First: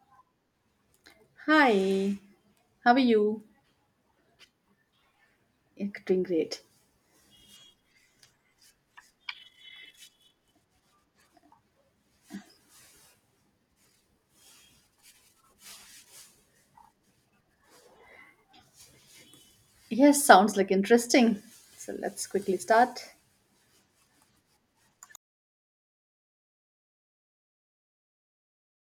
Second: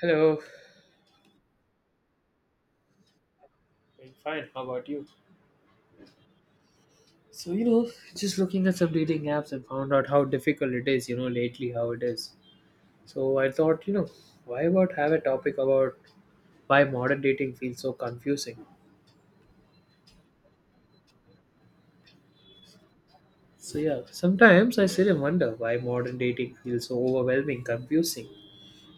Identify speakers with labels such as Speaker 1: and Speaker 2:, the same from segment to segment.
Speaker 1: Hello.
Speaker 2: Hi, how are you?
Speaker 1: Doing fine. How about you?
Speaker 2: Yeah, doing great.
Speaker 1: So, just looking at some dating apps and found out how difficult it is, lately how it is. So I thought, why about have a topic about why modern dating feels so confusing?
Speaker 2: Yes, sounds like interesting. So let's quickly start.
Speaker 1: So yeah, sometimes I sit and wonder why modern dating feels so overwhelming, confusing.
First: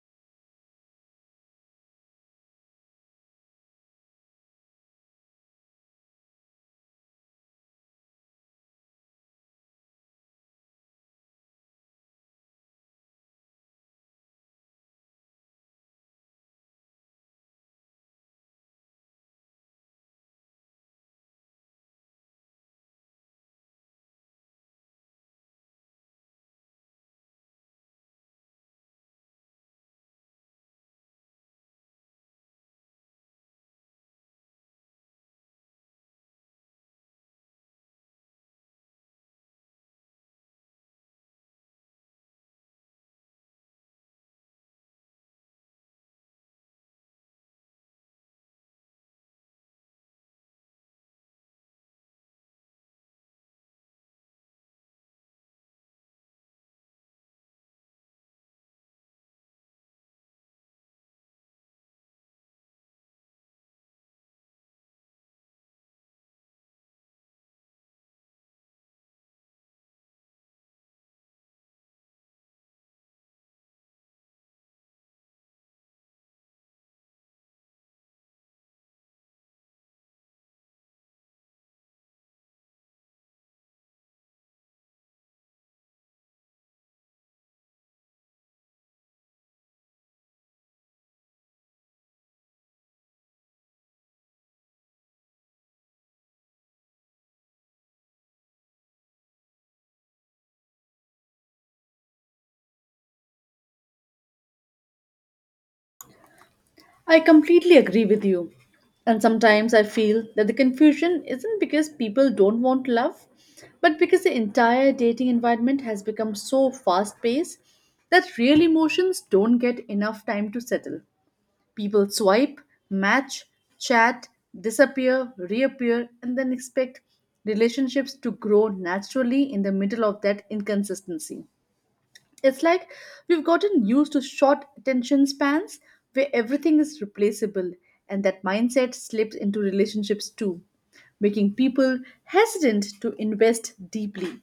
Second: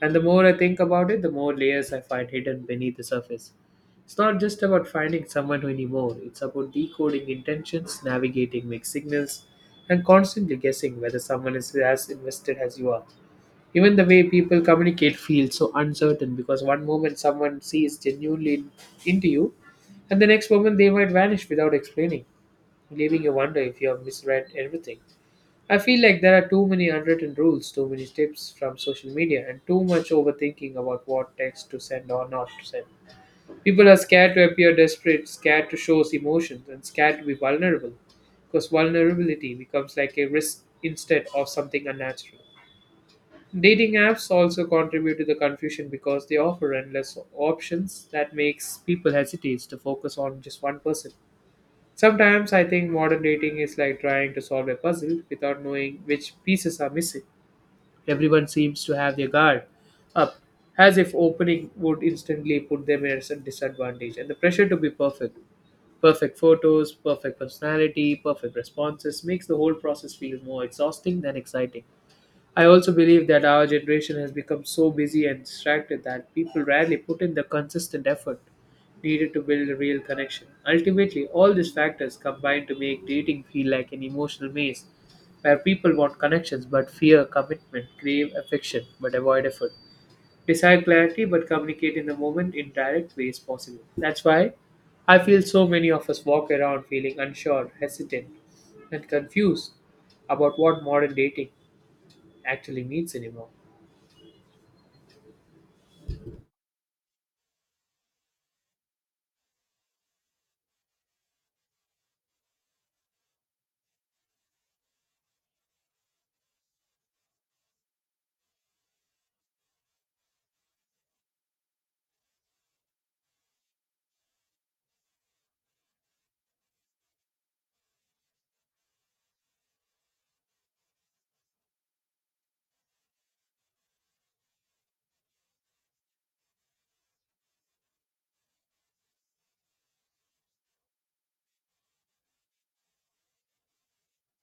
Speaker 1: And the more I think about it, the more layers I find hidden beneath the surface. It's not just about finding someone anymore, it's about decoding intentions, navigating mixed signals, and constantly guessing whether someone is as invested as you are. Even the way people communicate feels so uncertain because one moment someone sees genuinely into you, and the next moment they might vanish without explaining, leaving you wonder if you have misread everything. I feel like there are too many unwritten rules, too many tips from social media, and too much overthinking about what text to send or not to send. People are scared to appear desperate, scared to show emotions, and scared to be vulnerable because vulnerability becomes like a risk instead of something unnatural. Dating apps also contribute to the confusion because they offer endless options that makes people hesitate to focus on just one person. Sometimes I think modern dating is like trying to solve a puzzle without knowing which pieces are missing. Everyone seems to have their guard up, as if opening would instantly put them at a disadvantage. And the pressure to be perfect, perfect photos, perfect personality, perfect responses makes the whole process feel more exhausting than exciting. I also believe that our generation has become so busy and distracted that people rarely put in the consistent effort needed to build a real connection. Ultimately, all these factors combine to make dating feel like an emotional maze where people want connections but fear commitment, crave affection but avoid effort, desire clarity but communicate in the moment in direct ways possible. That's why I feel so many of us walk around feeling unsure, hesitant, and confused about what modern dating actually means anymore.
Speaker 2: I completely agree with you. And sometimes I feel that the confusion isn't because people don't want love, but because the entire dating environment has become so fast paced that real emotions don't get enough time to settle. People swipe, match, chat, disappear, reappear, and then expect relationships to grow naturally in the middle of that inconsistency. It's like we've gotten used to short attention spans where everything is replaceable, and that mindset slips into relationships too, making people hesitant to invest deeply.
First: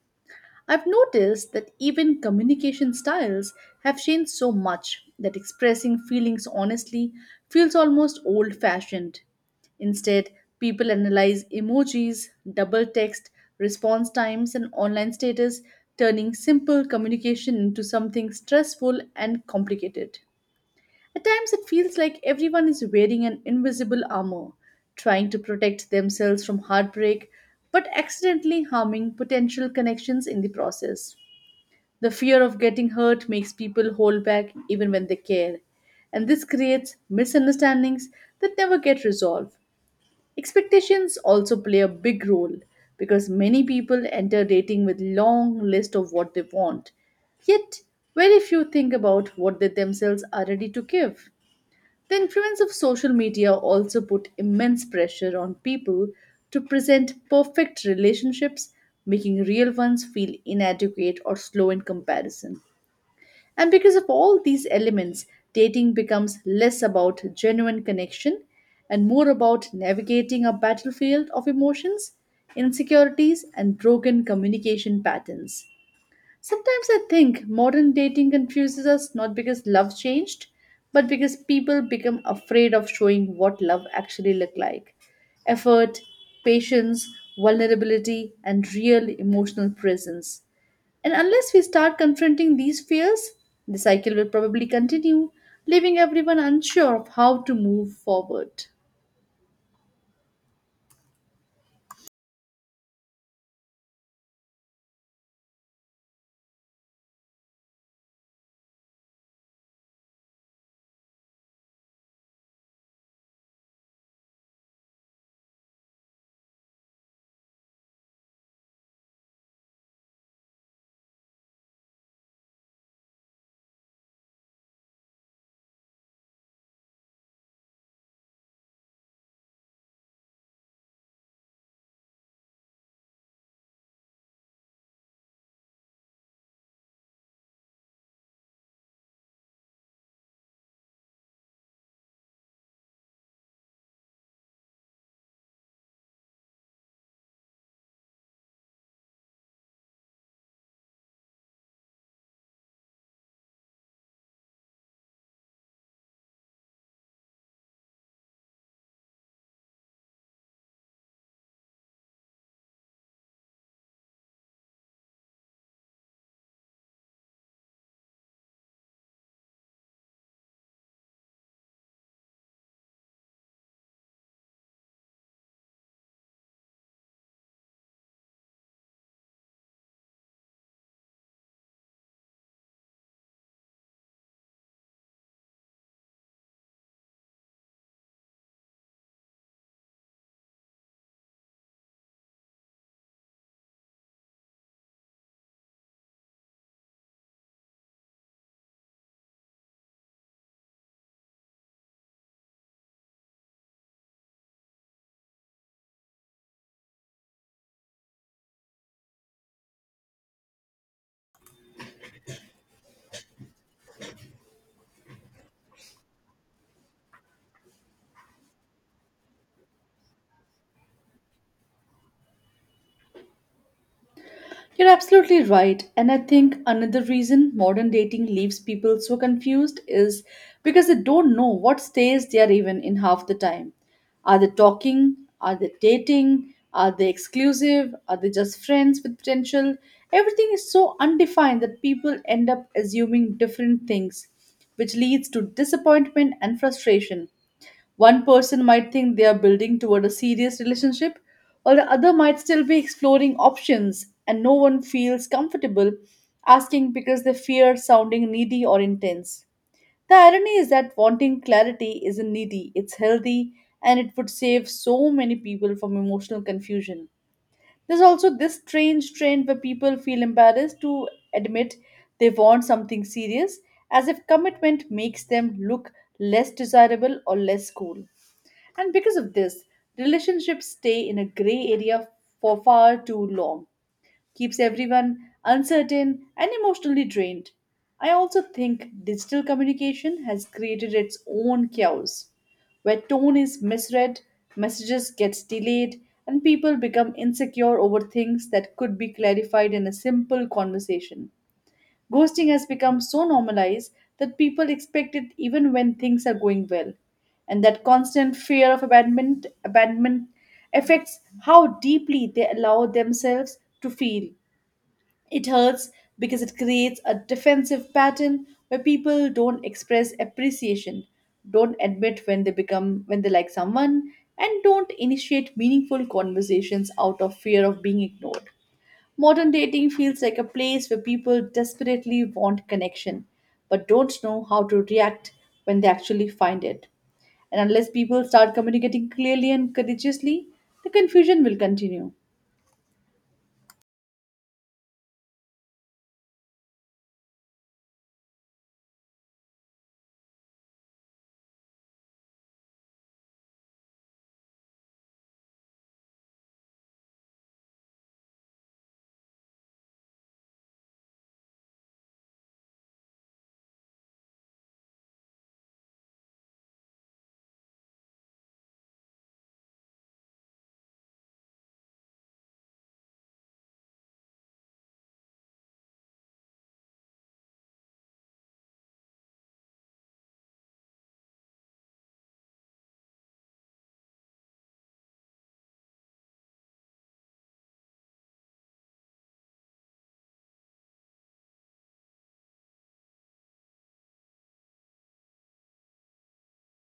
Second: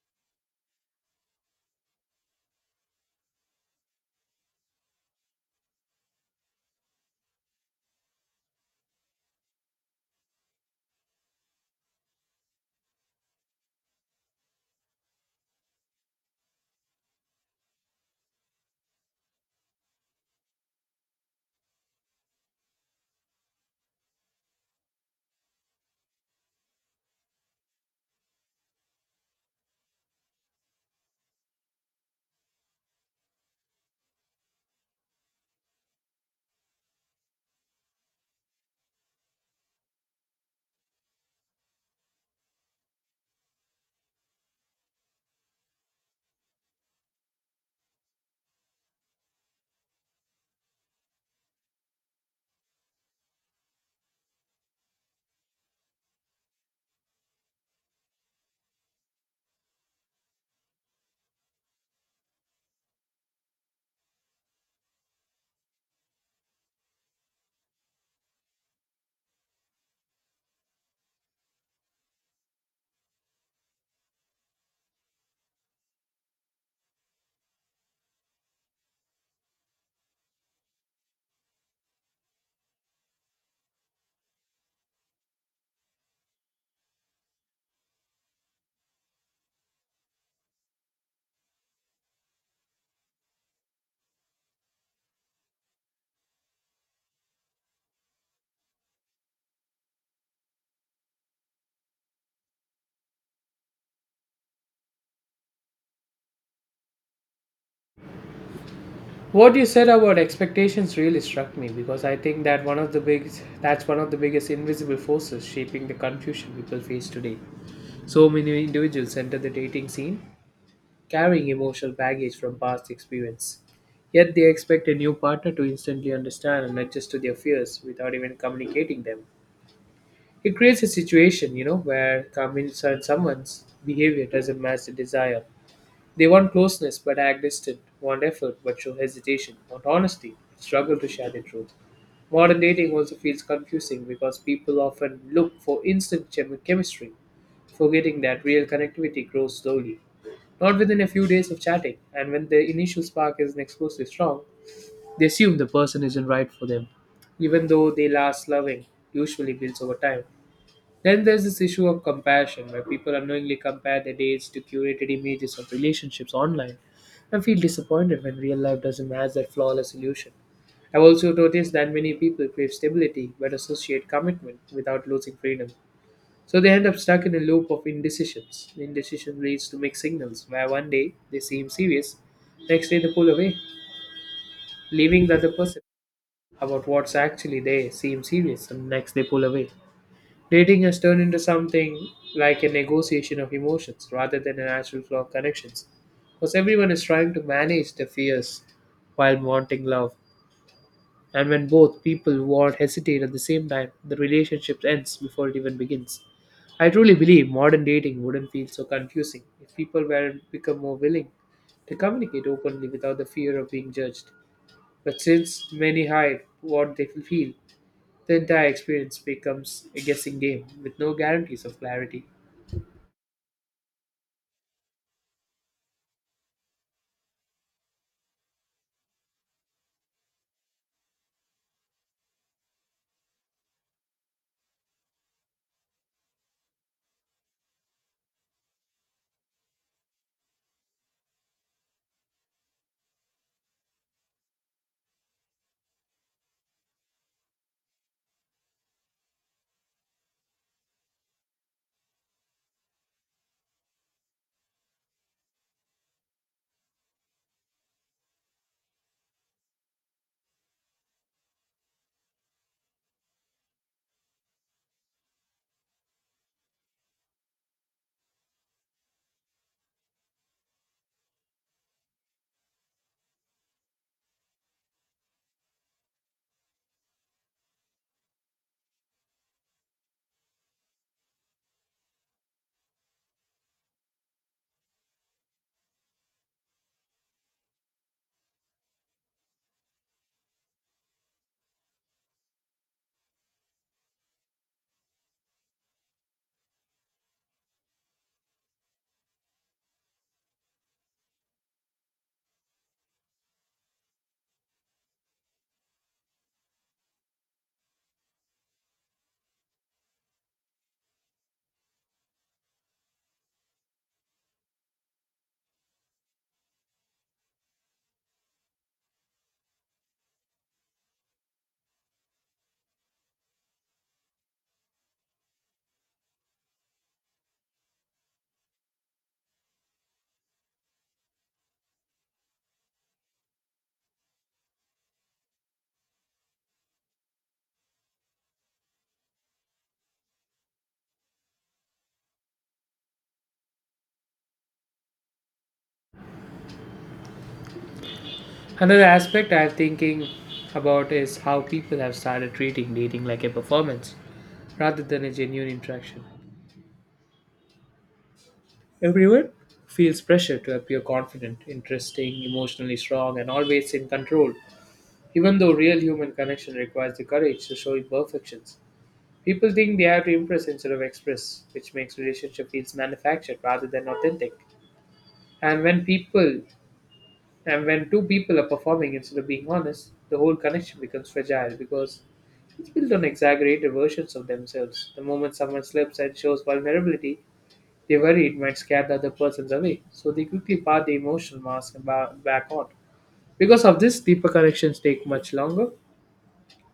Speaker 2: I've noticed that even communication styles have changed so much that expressing feelings honestly feels almost old fashioned. Instead, people analyze emojis, double text, response times, and online status, turning simple communication into something stressful and complicated. At times, it feels like everyone is wearing an invisible armor, trying to protect themselves from heartbreak, but accidentally harming potential connections in the process. The fear of getting hurt makes people hold back even when they care, and this creates misunderstandings that never get resolved. Expectations also play a big role because many people enter dating with long list of what they want, yet very few think about what they themselves are ready to give. The influence of social media also put immense pressure on people to present perfect relationships, making real ones feel inadequate or slow in comparison. And because of all these elements, dating becomes less about genuine connection and more about navigating a battlefield of emotions, insecurities, and broken communication patterns. Sometimes I think modern dating confuses us not because love changed, but because people become afraid of showing what love actually looked like. Effort, patience, vulnerability, and real emotional presence. And unless we start confronting these fears, the cycle will probably continue, leaving everyone unsure of how to move forward.
Speaker 1: What you said about expectations really struck me because I think that one of the biggest invisible forces shaping the confusion people face today. So many individuals enter the dating scene carrying emotional baggage from past experience. Yet they expect a new partner to instantly understand and adjust to their fears without even communicating them. It creates a situation, where convinced someone's behavior doesn't match the desire. They want closeness but act distant, want effort but show hesitation, want honesty but struggle to share the truth. Modern dating also feels confusing because people often look for instant chemistry, forgetting that real connectivity grows slowly, not within a few days of chatting. And when the initial spark isn't explosively strong, they assume the person isn't right for them, even though they last loving usually builds over time. Then there's this issue of compassion, where people unknowingly compare their dates to curated images of relationships online and feel disappointed when real life doesn't match that flawless illusion. I've also noticed that many people crave stability but associate commitment without losing freedom. So they end up stuck in a loop of indecisions. Indecision leads to mixed signals, where one day they seem serious, next day they pull away, leaving the other person about what's actually there seem serious, and next they pull away. Dating has turned into something like a negotiation of emotions rather than a natural flow of connections. Because everyone is trying to manage their fears while wanting love. And when both people want hesitate at the same time, the relationship ends before it even begins. I truly believe modern dating wouldn't feel so confusing if people were become more willing to communicate openly without the fear of being judged. But since many hide what they feel, the entire experience becomes a guessing game with no guarantees of clarity.
Speaker 2: You're absolutely right. And I think another reason modern dating leaves people so confused is because they don't know what stage they are even in half the time. Are they talking? Are they dating? Are they exclusive? Are they just friends with potential? Everything is so undefined that people end up assuming different things, which leads to disappointment and frustration. One person might think they are building toward a serious relationship, while the other might still be exploring options, and no one feels comfortable asking because they fear sounding needy or intense. The irony is that wanting clarity isn't needy, it's healthy, and it would save so many people from emotional confusion. There's also this strange trend where people feel embarrassed to admit they want something serious, as if commitment makes them look less desirable or less cool. And because of this, relationships stay in a gray area for far too long, keeps everyone uncertain and emotionally drained. I also think digital communication has created its own chaos, where tone is misread, messages gets delayed, and people become insecure over things that could be clarified in a simple conversation. Ghosting has become so normalized that people expect it even when things are going well. And that constant fear of abandonment affects how deeply they allow themselves to feel. It hurts because it creates a defensive pattern where people don't express appreciation, don't admit when they become when they like someone, and don't initiate meaningful conversations out of fear of being ignored. Modern dating feels like a place where people desperately want connection but don't know how to react when they actually find it. And unless people start communicating clearly and courageously, the confusion will continue.
Speaker 1: Another aspect I'm thinking about is how people have started treating dating like a performance rather than a genuine interaction. Everyone feels pressure to appear confident, interesting, emotionally strong, and always in control, even though real human connection requires the courage to show imperfections. People think they have to impress instead of express, which makes relationship feels manufactured rather than authentic. And when people And when two people are performing instead of being honest, the whole connection becomes fragile because it's built on exaggerated versions of themselves. The moment someone slips and shows vulnerability, they worry it might scare the other person away, so they quickly part the emotional mask and back on. Because of this, deeper connections take much longer to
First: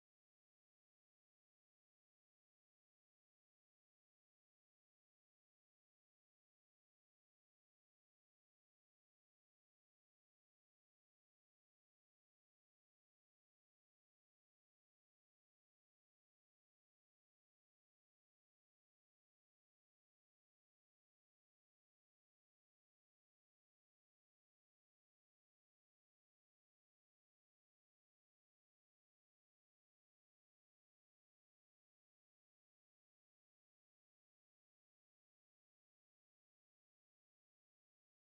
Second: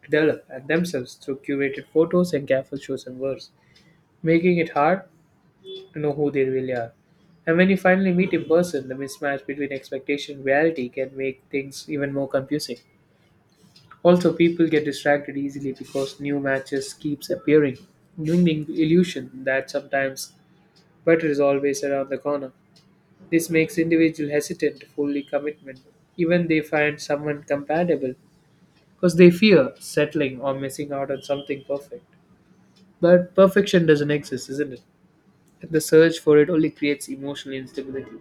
Speaker 1: develop and themselves through curated photos and careful chosen words, making it hard to know who they really are. And when you finally meet in person, the mismatch between expectation and reality can make things even more confusing. Also, people get distracted easily because new matches keeps appearing, giving the illusion that sometimes better is always around the corner. This makes individual hesitant to fully commitment. Even they find someone compatible because they fear settling or missing out on something perfect. But perfection doesn't exist, isn't it? And the search for it only creates emotional instability.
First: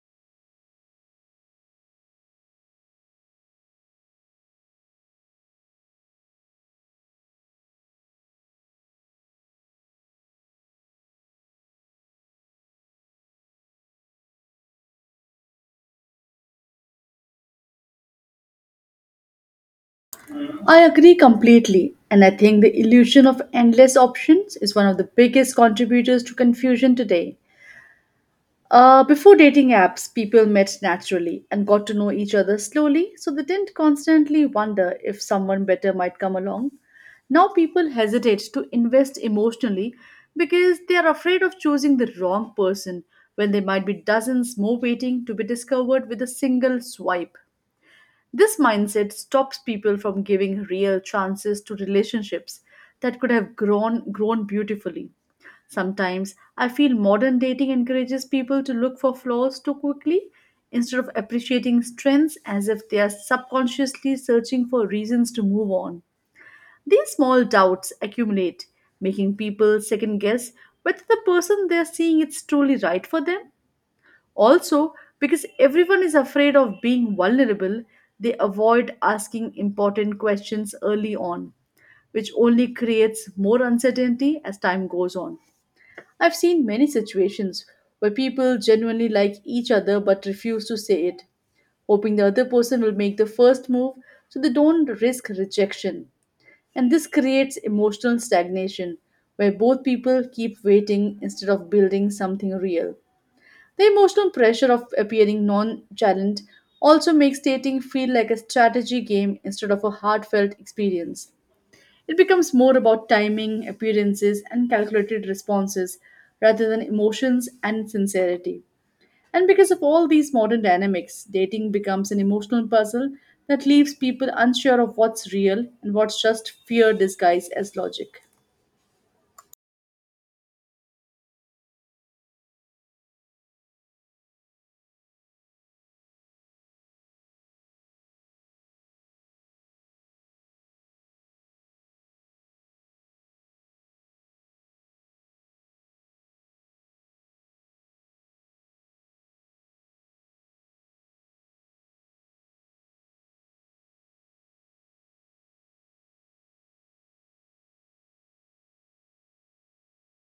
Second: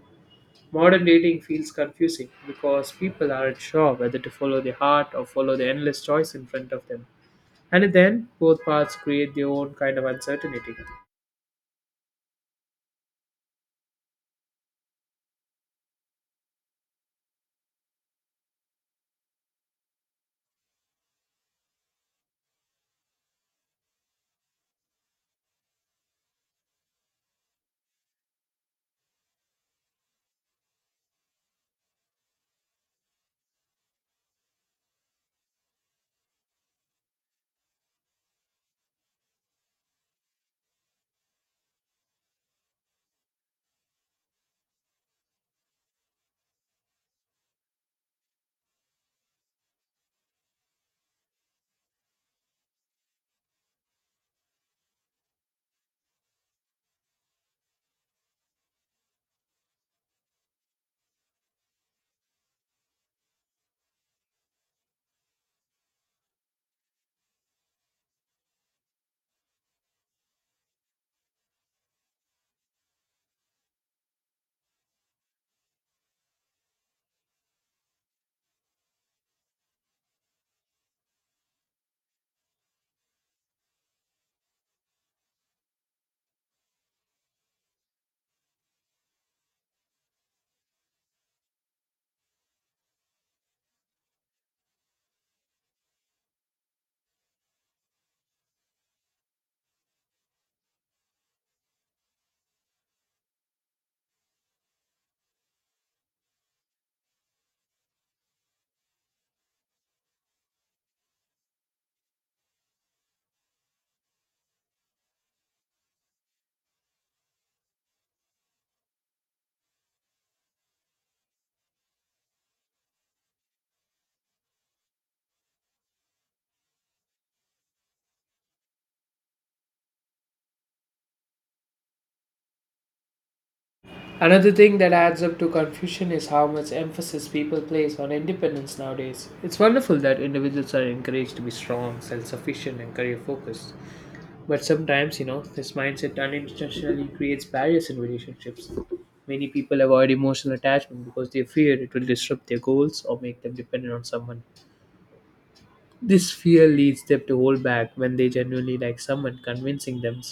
Speaker 1: Modern dating feels confusing because people aren't sure whether to follow their heart or follow the endless choice in front of them. And then both paths create their own kind of uncertainty.
Speaker 2: I agree completely, and I think the illusion of endless options is one of the biggest contributors to confusion today. Before dating apps, people met naturally and got to know each other slowly, so they didn't constantly wonder if someone better might come along. Now people hesitate to invest emotionally because they are afraid of choosing the wrong person when there might be dozens more waiting to be discovered with a single swipe. This mindset stops people from giving real chances to relationships that could have grown beautifully. Sometimes I feel modern dating encourages people to look for flaws too quickly instead of appreciating strengths as if they are subconsciously searching for reasons to move on. These small doubts accumulate, making people second guess whether the person they are seeing is truly right for them. Also, because everyone is afraid of being vulnerable, they avoid asking important questions early on, which only creates more uncertainty as time goes on. I've seen many situations where people genuinely like each other but refuse to say it, hoping the other person will make the first move so they don't risk rejection. And this creates emotional stagnation where both people keep waiting instead of building something real. The emotional pressure of appearing nonchalant also makes dating feel like a strategy game instead of a heartfelt experience. It becomes more about timing, appearances, and calculated responses rather than emotions and sincerity. And because of all these modern dynamics, dating becomes an emotional puzzle that leaves people unsure of what's real and what's just fear disguised as logic.
Speaker 1: Another thing that adds up to confusion is how much emphasis people place on independence nowadays. It's wonderful that individuals are encouraged to be strong, self sufficient, and career focused. But sometimes, this mindset unintentionally creates barriers in relationships. Many people avoid emotional attachment because they fear it will disrupt their goals or make them dependent on someone. This fear leads them to hold back when they genuinely like someone, convincing them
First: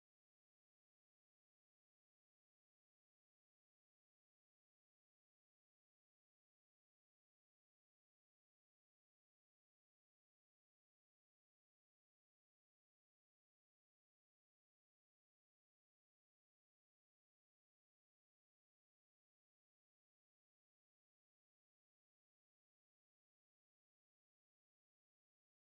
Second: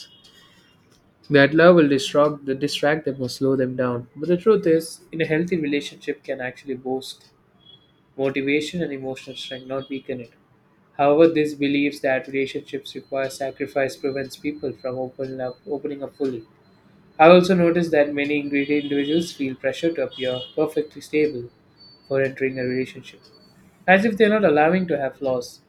Speaker 1: that love will distract them or slow them down. But the truth is, in a healthy relationship can actually boost motivation and emotional strength, not weaken it. However, this believes that relationships require sacrifice prevents people from opening up fully. I also noticed that many ingredient individuals feel pressure to appear perfectly stable for entering a relationship, as if they're not allowing to have flaws.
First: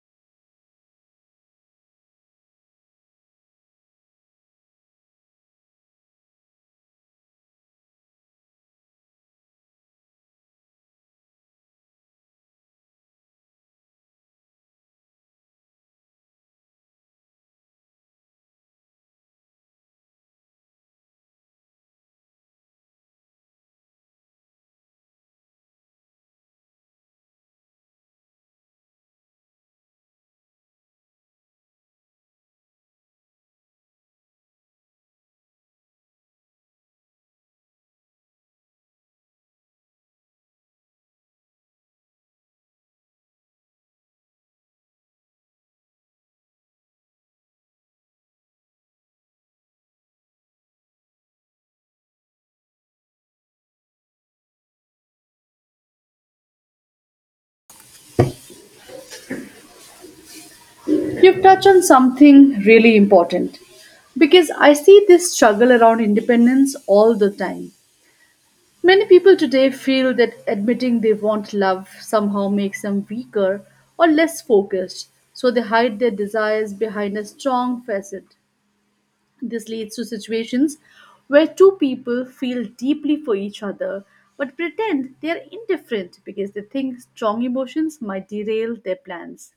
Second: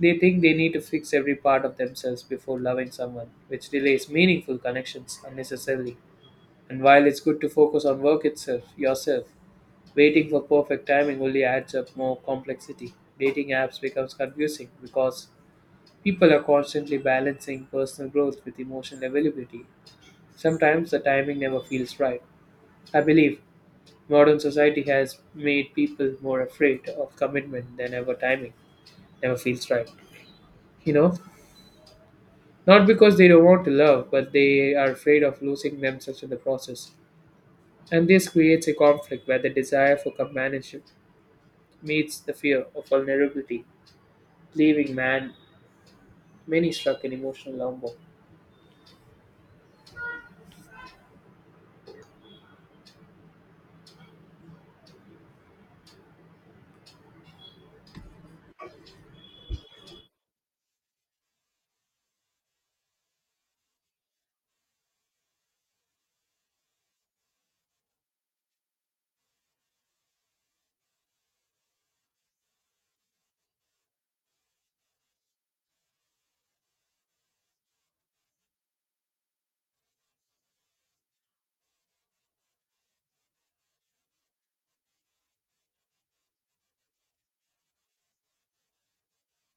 Speaker 1: They think they need to fix every part of themselves before loving someone, which delays meaningful connections unnecessarily. And while it's good to focus on yourself, waiting for perfect timing only adds up more complexity. Dating apps becomes confusing because people are constantly balancing personal growth with emotional availability. Sometimes the timing never feels right. I believe modern society has made people more afraid of commitment than ever timing never feels right. You know, not because they don't want to love, but they are afraid of losing themselves in the process. And this creates a conflict where the desire for companionship meets the fear of vulnerability, leaving many stuck in emotional limbo.
Speaker 2: You've touched on something really important because I see this struggle around independence all the time. Many people today feel that admitting they want love somehow makes them weaker or less focused, so they hide their desires behind a strong facade. This leads to situations where two people feel deeply for each other but pretend they are indifferent because they think strong emotions might derail their plans.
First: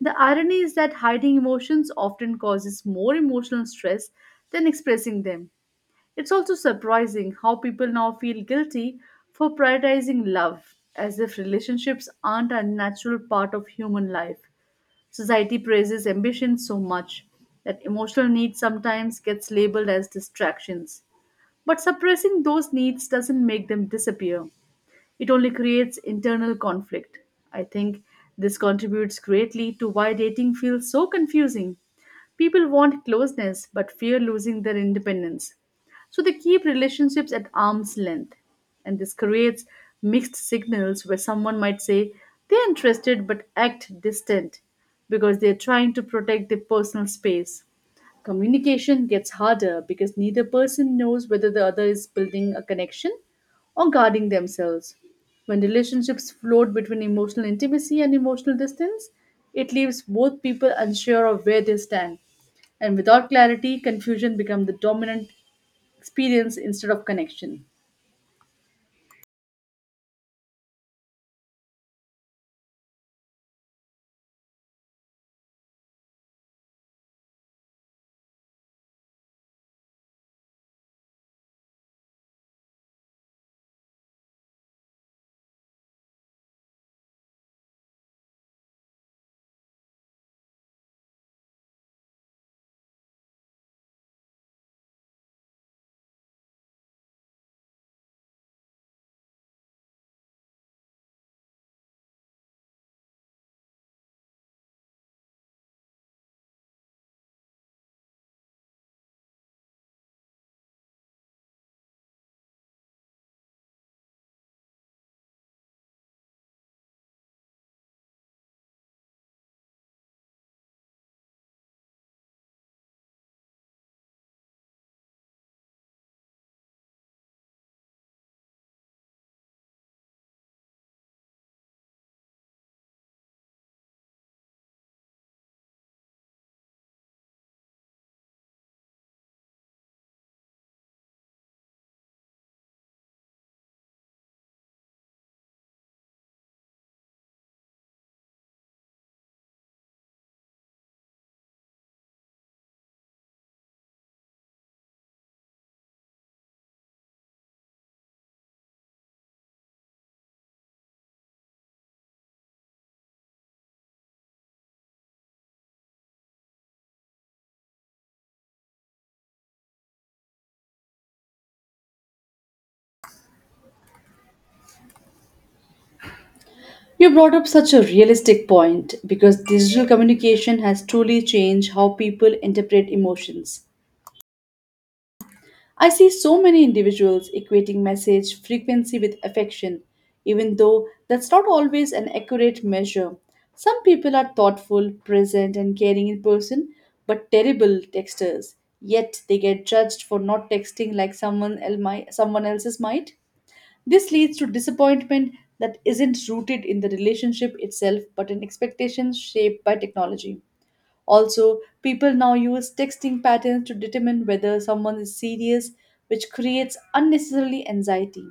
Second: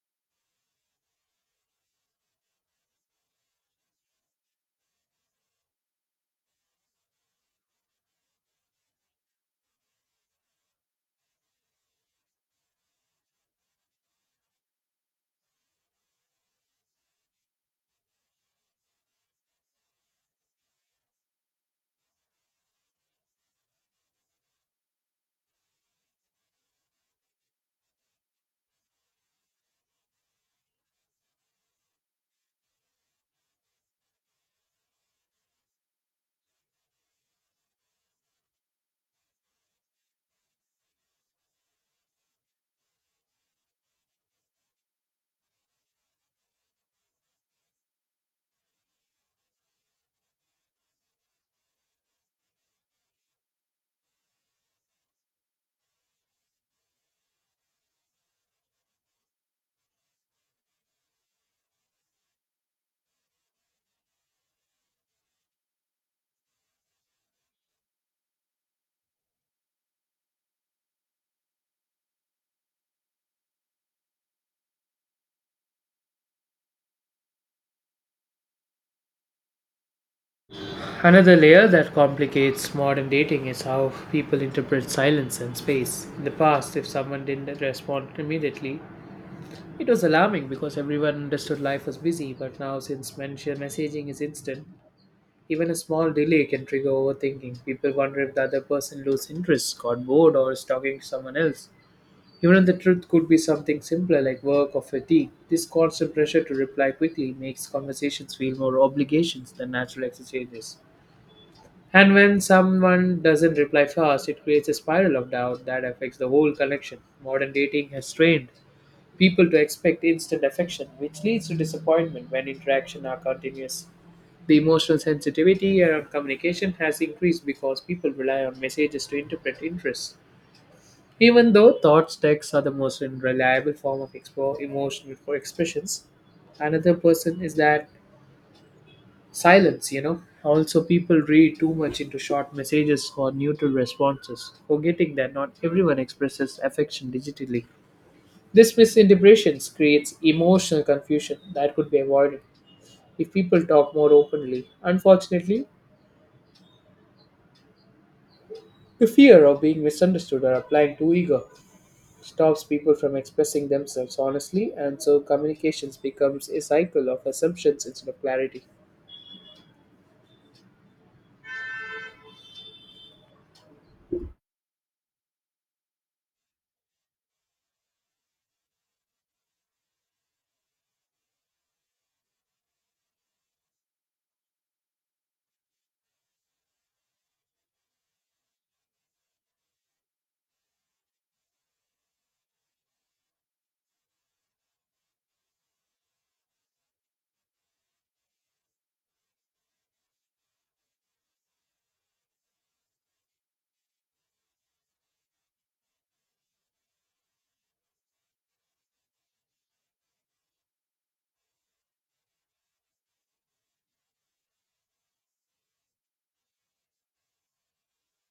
Speaker 2: The irony is that hiding emotions often causes more emotional stress than expressing them. It's also surprising how people now feel guilty for prioritizing love, as if relationships aren't a natural part of human life. Society praises ambition so much that emotional needs sometimes gets labeled as distractions. But suppressing those needs doesn't make them disappear it only creates internal conflict. I think this contributes greatly to why dating feels so confusing. People want closeness but fear losing their independence. So they keep relationships at arm's length. And this creates mixed signals where someone might say they're interested but act distant because they're trying to protect their personal space. Communication gets harder because neither person knows whether the other is building a connection or guarding themselves. When relationships float between emotional intimacy and emotional distance, it leaves both people unsure of where they stand. And without clarity, confusion becomes the dominant experience instead of connection.
Speaker 1: Another layer that complicates modern dating is how people interpret silence and space. In the past, if someone didn't respond immediately, it was alarming because everyone understood life was busy, but now since mention messaging is instant, even a small delay can trigger overthinking. People wonder if the other person loses interest, got bored, or is talking to someone else. Even if the truth could be something simpler like work or fatigue, this constant pressure to reply quickly makes conversations feel more obligations than natural exchanges. And when someone doesn't reply fast, it creates a spiral of doubt that affects the whole connection. Modern dating has trained people to expect instant affection, which leads to disappointment when interactions are continuous. The emotional sensitivity around communication has increased because people rely on messages to interpret interests even though thoughts texts are the most reliable form of emotional for expressions, another person is that silence, Also, people read too much into short messages or neutral responses, forgetting that not everyone expresses affection digitally. This misinterpretations creates emotional confusion that could be avoided if people talk more openly. Unfortunately, the fear of being misunderstood or applying too eager stops people from expressing themselves honestly, and so communications becomes a cycle of assumptions instead of clarity.
Speaker 2: You brought up such a realistic point because digital communication has truly changed how people interpret emotions. I see so many individuals equating message frequency with affection, even though that's not always an accurate measure. Some people are thoughtful, present, and caring in person, but terrible texters. Yet they get judged for not texting like someone else's might. This leads to disappointment that isn't rooted in the relationship itself but in expectations shaped by technology. Also, people now use texting patterns to determine whether someone is serious, which creates unnecessarily anxiety.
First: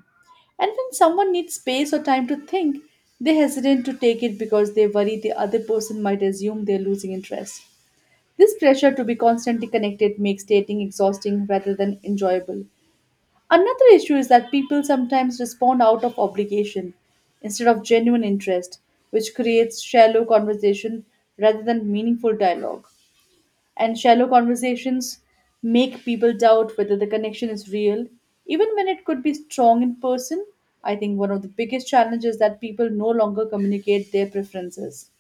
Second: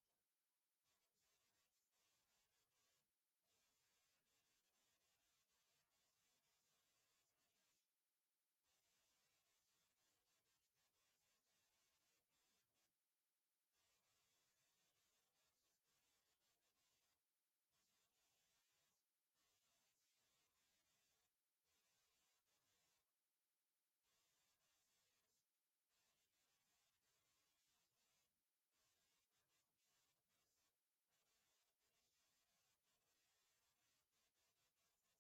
Speaker 2: And when someone needs space or time to think, they hesitate to take it because they worry the other person might assume they're losing interest. This pressure to be constantly connected makes dating exhausting rather than enjoyable. Another issue is that people sometimes respond out of obligation instead of genuine interest, which creates shallow conversation rather than meaningful dialogue. And shallow conversations make people doubt whether the connection is real, even when it could be strong in person. I think one of the biggest challenges is that people no longer communicate their preferences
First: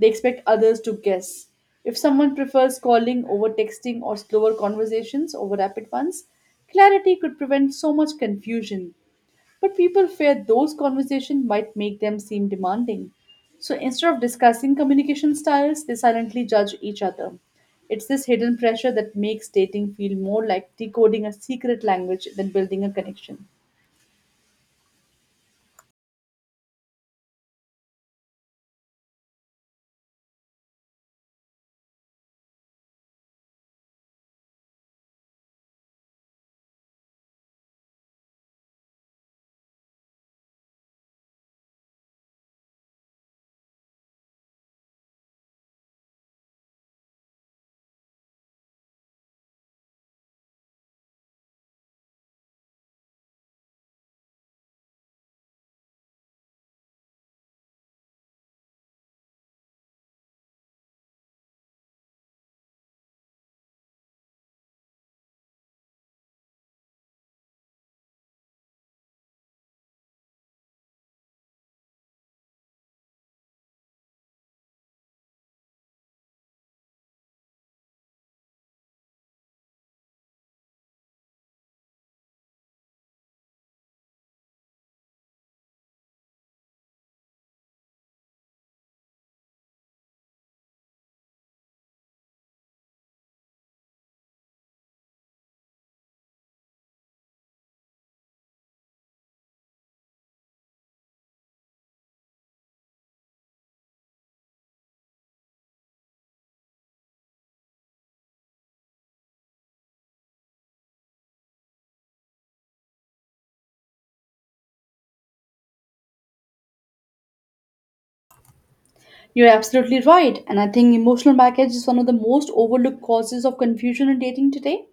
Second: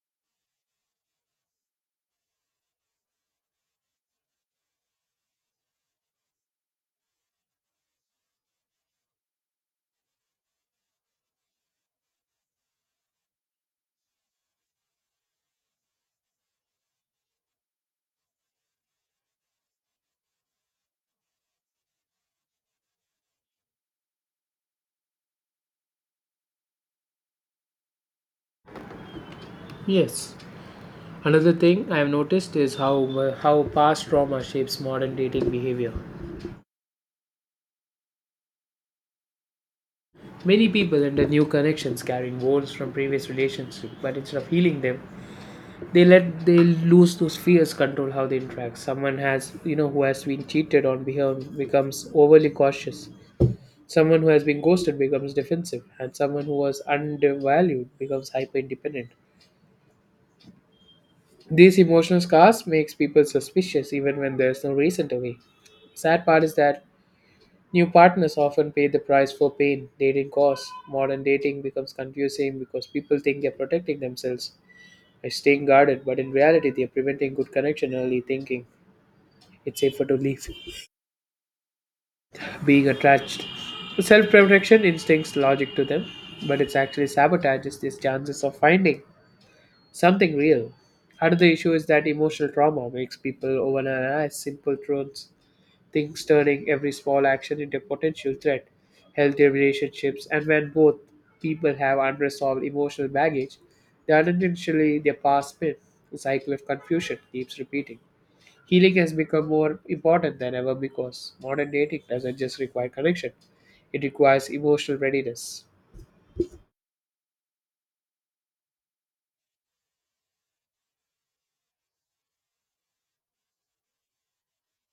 Speaker 2: they expect others to guess. If someone prefers calling over texting or slower conversations over rapid ones, clarity could prevent so much confusion. But people fear those conversations might make them seem demanding. So instead of discussing communication styles, they silently judge each other. It's this hidden pressure that makes dating feel more like decoding a secret language than building a connection.
Speaker 1: Yes. Another thing I've noticed is how past trauma shapes modern dating behavior. Many people enter new connections carrying wounds from previous relationships, but instead of healing them, they lose those fears control how they interact. Someone has you know who has been cheated on becomes overly cautious. Someone who has been ghosted becomes defensive, and someone who was undervalued becomes hyper independent. These emotional scars makes people suspicious even when there's no reason to be. Sad part is that new partners often pay the price for pain dating costs. Modern dating becomes confusing because people think they're protecting themselves by staying guarded, but in reality they're preventing good connection early thinking it's safer to leave being attached. Self-protection instincts logic to them, but it's actually sabotages these chances of finding something real. Another issue is that emotional trauma makes people overanalyze simple truths, things turning every small action into a potential threat, healthy relationships, and when both people have unresolved emotional baggage, they unintentionally their past spin. The cycle of confusion keeps repeating. Healing has become more important than ever because modern dating doesn't just require connection, it requires emotional readiness.
Speaker 2: You're absolutely right, and I think emotional baggage is one of the most overlooked causes of confusion in dating today.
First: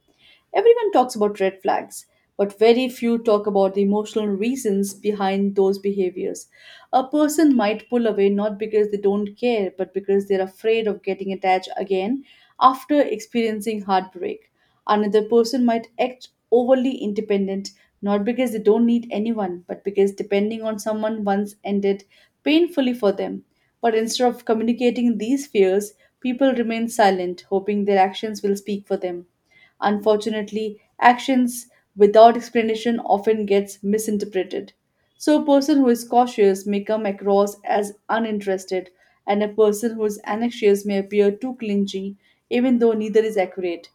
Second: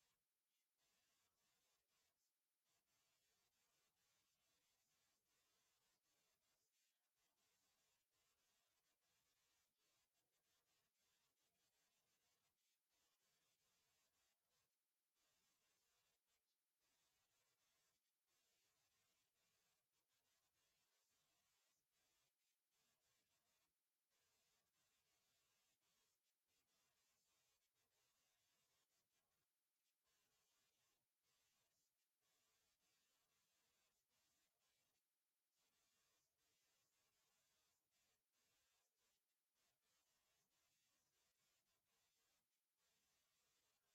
Speaker 2: Everyone talks about red flags, but very few talk about the emotional reasons behind those behaviors. A person might pull away not because they don't care, but because they're afraid of getting attached again after experiencing heartbreak. Another person might act overly independent, not because they don't need anyone, but because depending on someone once ended painfully for them. But instead of communicating these fears, people remain silent, hoping their actions will speak for them. Unfortunately, actions without explanation often gets misinterpreted. So a person who is cautious may come across as uninterested, and a person who is anxious may appear too clingy, even though neither is accurate.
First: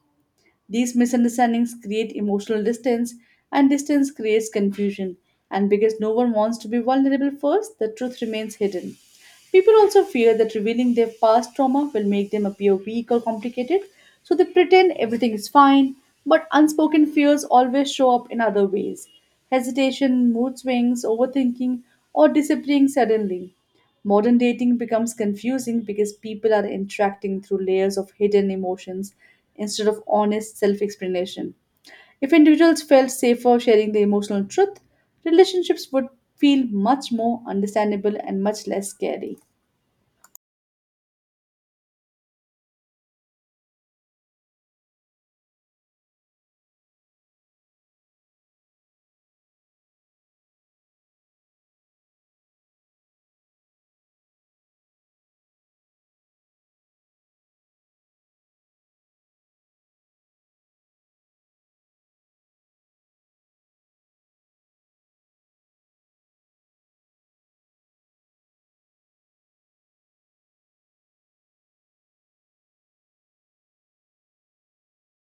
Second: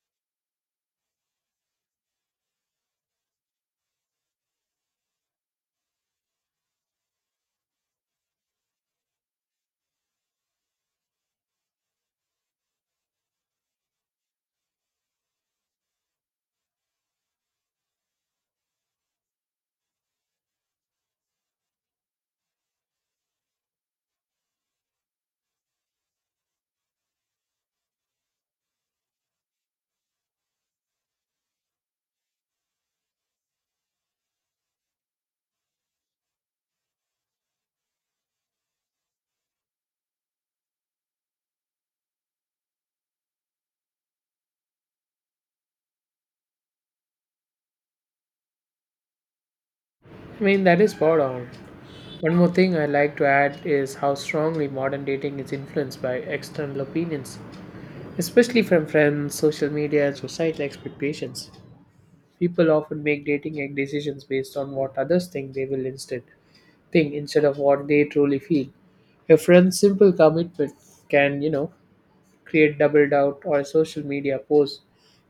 Speaker 2: These misunderstandings create emotional distance, and distance creates confusion. And because no one wants to be vulnerable first, the truth remains hidden. People also fear that revealing their past trauma will make them appear weak or complicated, so they pretend everything is fine, but unspoken fears always show up in other ways hesitation, mood swings, overthinking, or disappearing suddenly. Modern dating becomes confusing because people are interacting through layers of hidden emotions instead of honest self explanation. If individuals felt safer sharing the emotional truth, relationships would feel much more understandable and much less scary.
Speaker 1: I mean, that is spot on. One more thing I like to add is how strongly modern dating is influenced by external opinions, especially from friends, social media, and societal expectations. People often make dating decisions based on what others think they will instead think instead of what they truly feel. A friend's simple commitment can, create double doubt, or a social media post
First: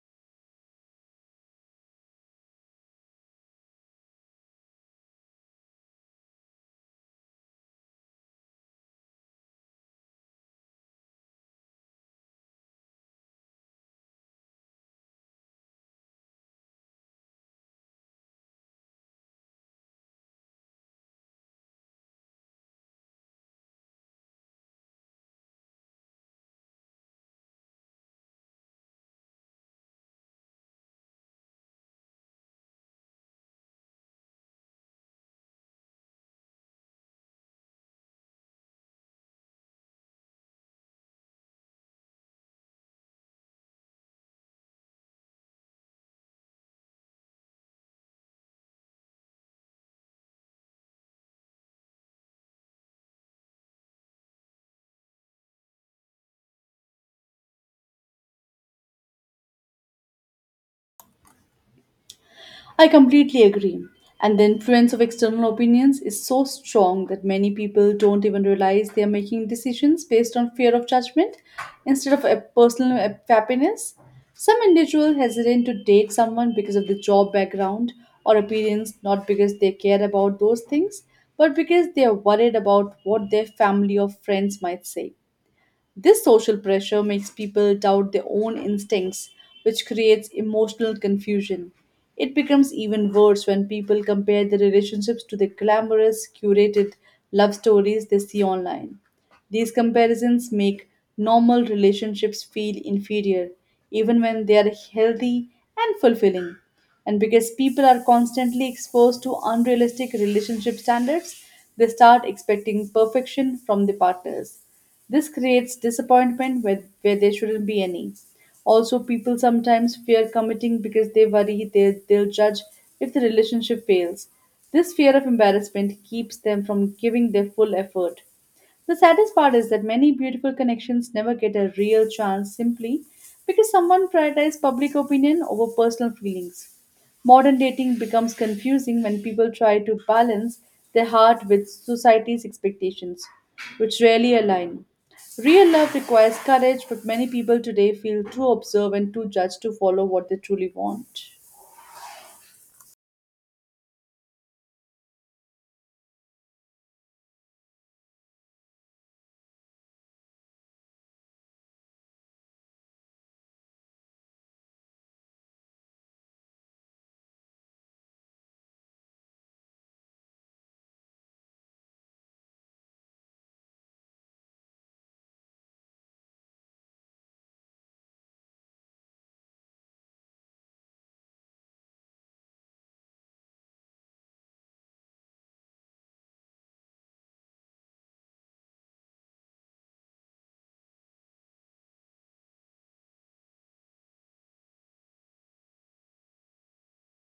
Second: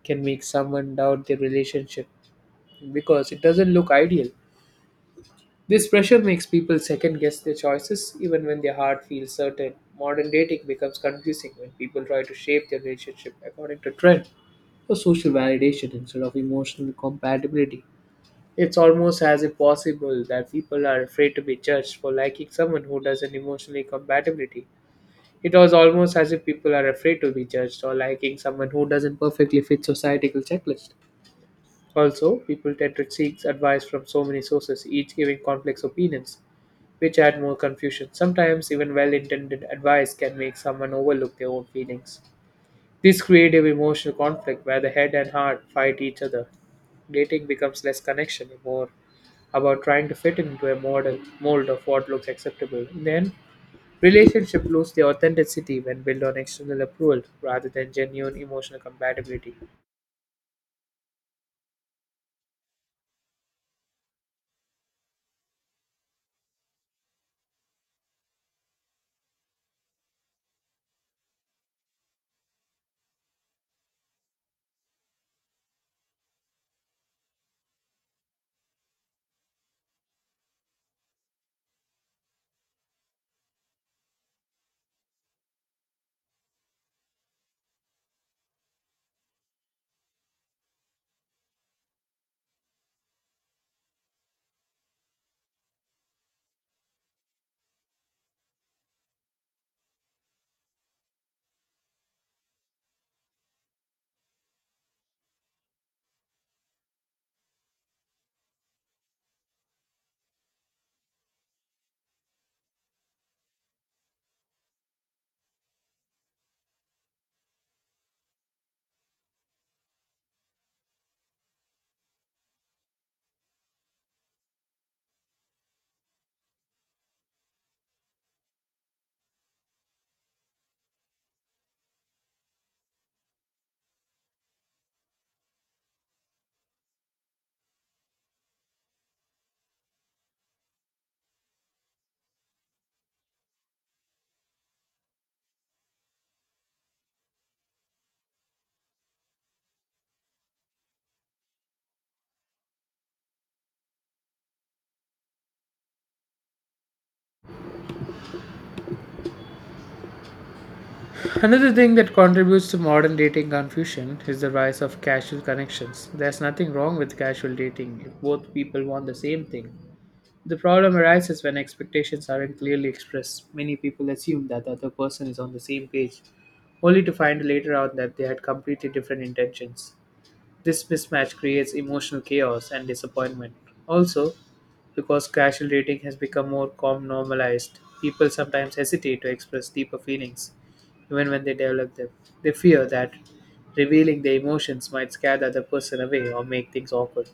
Speaker 1: can make someone doubt their relationship because it doesn't look ideal. This pressure makes people second guess their choices even when their heart feels certain. Modern dating becomes confusing when people try to shape their relationship according to trend or social validation instead of emotional compatibility. It's almost as if possible that people are afraid to be judged for liking someone who doesn't emotionally compatibility. It was almost as if people are afraid to be judged or liking someone who doesn't perfectly fit societal checklist. Also, people tend to seek advice from so many sources, each giving complex opinions which add more confusion. Sometimes, even well intended advice can make someone overlook their own feelings. This creative emotional conflict where the head and heart fight each other. Dating becomes less connection, more about trying to fit into a model mold of what looks acceptable. In the end, relationship lose their authenticity when built on external approval rather than genuine emotional compatibility.
Speaker 2: I completely agree. And the influence of external opinions is so strong that many people don't even realize they are making decisions based on fear of judgment instead of a personal happiness. Some individuals hesitate to date someone because of the job background or appearance, not because they care about those things, but because they are worried about what their family or friends might say. This social pressure makes people doubt their own instincts, which creates emotional confusion. It becomes even worse when people compare their relationships to the glamorous, curated love stories they see online. These comparisons make normal relationships feel inferior, even when they are healthy and fulfilling. And because people are constantly exposed to unrealistic relationship standards, they start expecting perfection from their partners. This creates disappointment where there shouldn't be any. Also, people sometimes fear committing because they worry they'll judge if the relationship fails. This fear of embarrassment keeps them from giving their full effort. The saddest part is that many beautiful connections never get a real chance simply because someone prioritized public opinion over personal feelings. Modern dating becomes confusing when people try to balance their heart with society's expectations, which rarely align. Real love requires courage, but many people today feel too observant, too judged to follow what they truly want.
Speaker 1: Another thing that contributes to modern dating confusion is the rise of casual connections. There's nothing wrong with casual dating if both people want the same thing. The problem arises when expectations aren't clearly expressed. Many people assume that the other person is on the same page, only to find later out that they had completely different intentions. This mismatch creates emotional chaos and disappointment. Also, because casual dating has become more com normalized, people sometimes hesitate to express deeper feelings, even when they develop them. They fear that revealing their emotions might scare the other person away or make things awkward.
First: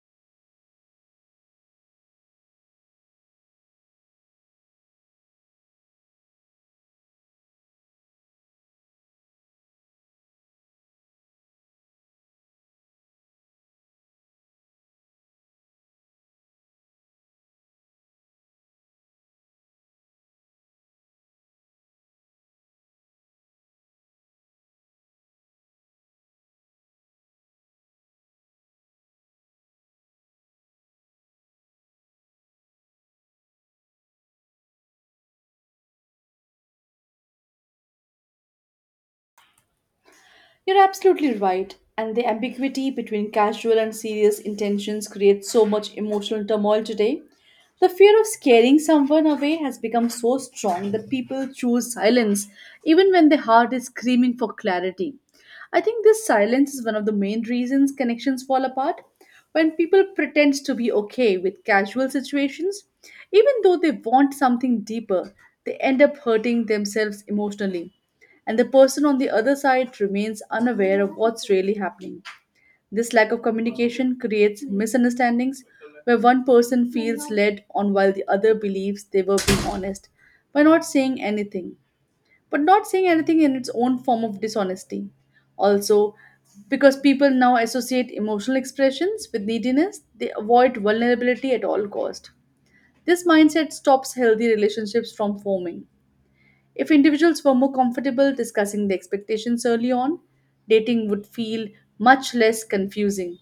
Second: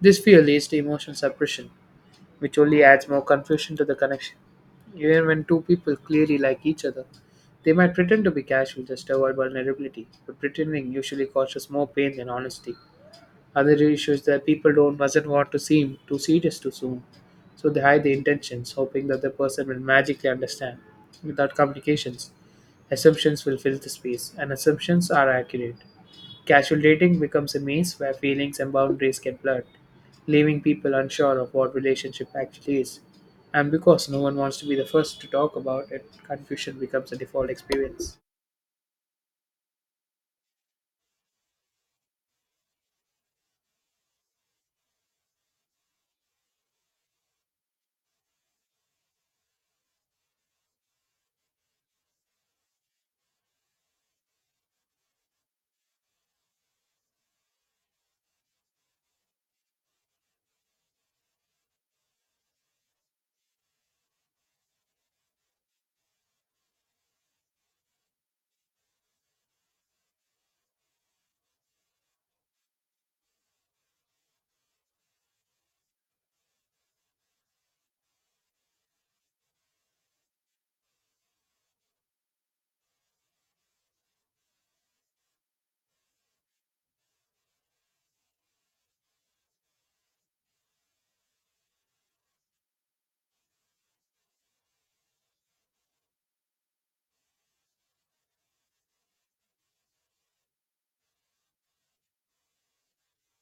Speaker 1: This fear leads to emotional suppression, which only adds more confusion to the connection. Even when two people clearly like each other, they might pretend to be casual just to avoid vulnerability, but pretending usually causes more pain than honesty. Other issue is that people don't doesn't want to seem too serious too soon, so they hide the intentions, hoping that the person will magically understand. Without complications, assumptions will fill the space, and assumptions are accurate. Casual dating becomes a maze where feelings and boundaries get blurred, leaving people unsure of what relationship actually is. And because no one wants to be the first to talk about it, confusion becomes a default experience.
Speaker 2: You're absolutely right. And the ambiguity between casual and serious intentions creates so much emotional turmoil today. The fear of scaring someone away has become so strong that people choose silence even when their heart is screaming for clarity. I think this silence is one of the main reasons connections fall apart. When people pretend to be okay with casual situations, even though they want something deeper, they end up hurting themselves emotionally and the person on the other side remains unaware of what's really happening. This lack of communication creates misunderstandings where one person feels led on while the other believes they were being honest by not saying anything. But not saying anything in its own form of dishonesty. Also, because people now associate emotional expressions with neediness, they avoid vulnerability at all cost. This mindset stops healthy relationships from forming if individuals were more comfortable discussing the expectations early on, dating would feel much less confusing.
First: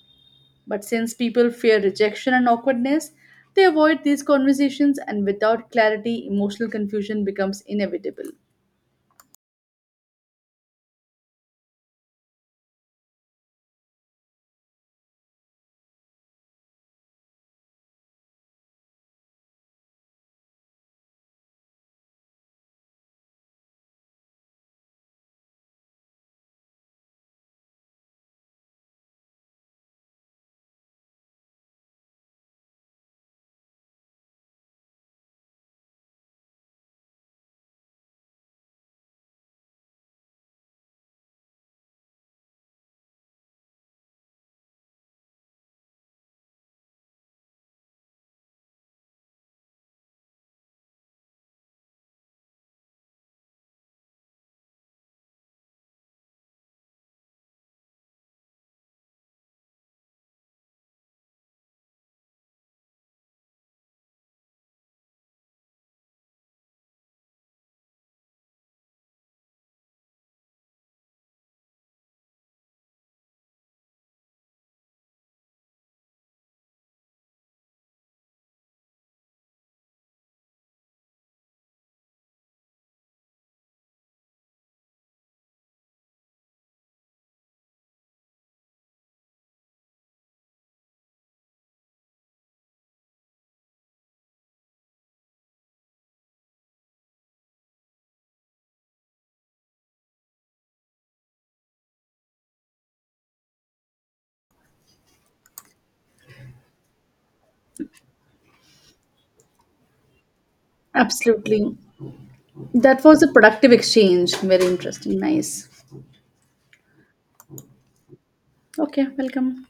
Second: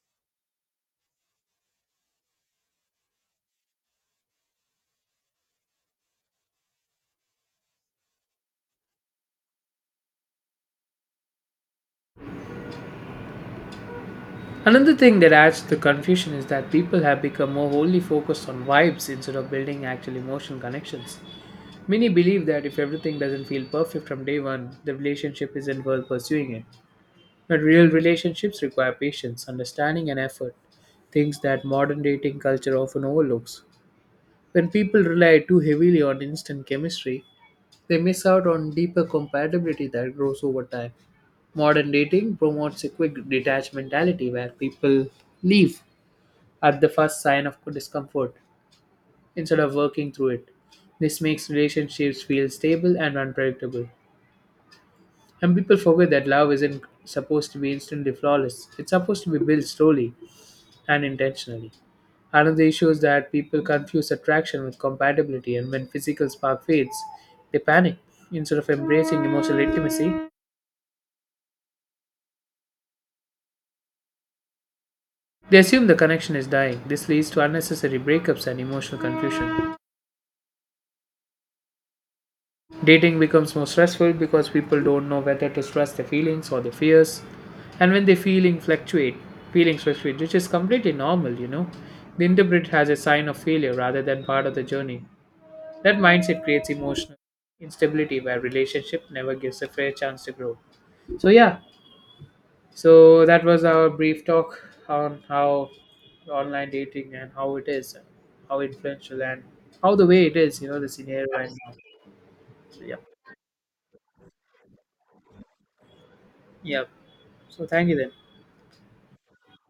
Speaker 2: But since people fear rejection and awkwardness, they avoid these conversations, and without clarity, emotional confusion becomes inevitable.
Speaker 1: Another thing that adds to the confusion is that people have become more wholly focused on vibes instead of building actual emotional connections. Many believe that if everything doesn't feel perfect from day one, the relationship isn't worth pursuing it. But real relationships require patience, understanding, and effort, things that modern dating culture often overlooks. When people rely too heavily on instant chemistry, they miss out on deeper compatibility that grows over time. Modern dating promotes a quick detached mentality where people leave at the first sign of discomfort instead of working through it. This makes relationships feel stable and unpredictable. And people forget that love isn't supposed to be instantly flawless, it's supposed to be built slowly and intentionally. Another issue is that people confuse attraction with compatibility, and when physical spark fades, they panic. Instead of embracing emotional intimacy, they assume the connection is dying. This leads to unnecessary breakups and emotional confusion. Dating becomes more stressful because people don't know whether to stress their feelings or their fears. And when feelings fluctuate, which is completely normal, They interpret it as a sign of failure rather than part of the journey. That mindset creates emotional instability where relationship never gives a fair chance to grow. So yeah, so that was our brief talk on how online dating and how it is, how influential and how the way it is, you know, the scenario and
Speaker 2: Absolutely.
Speaker 1: so, yeah.
Speaker 2: That was a productive exchange. Very interesting. Nice.
Speaker 1: Yeah. So thank you then.
Speaker 2: Okay, welcome.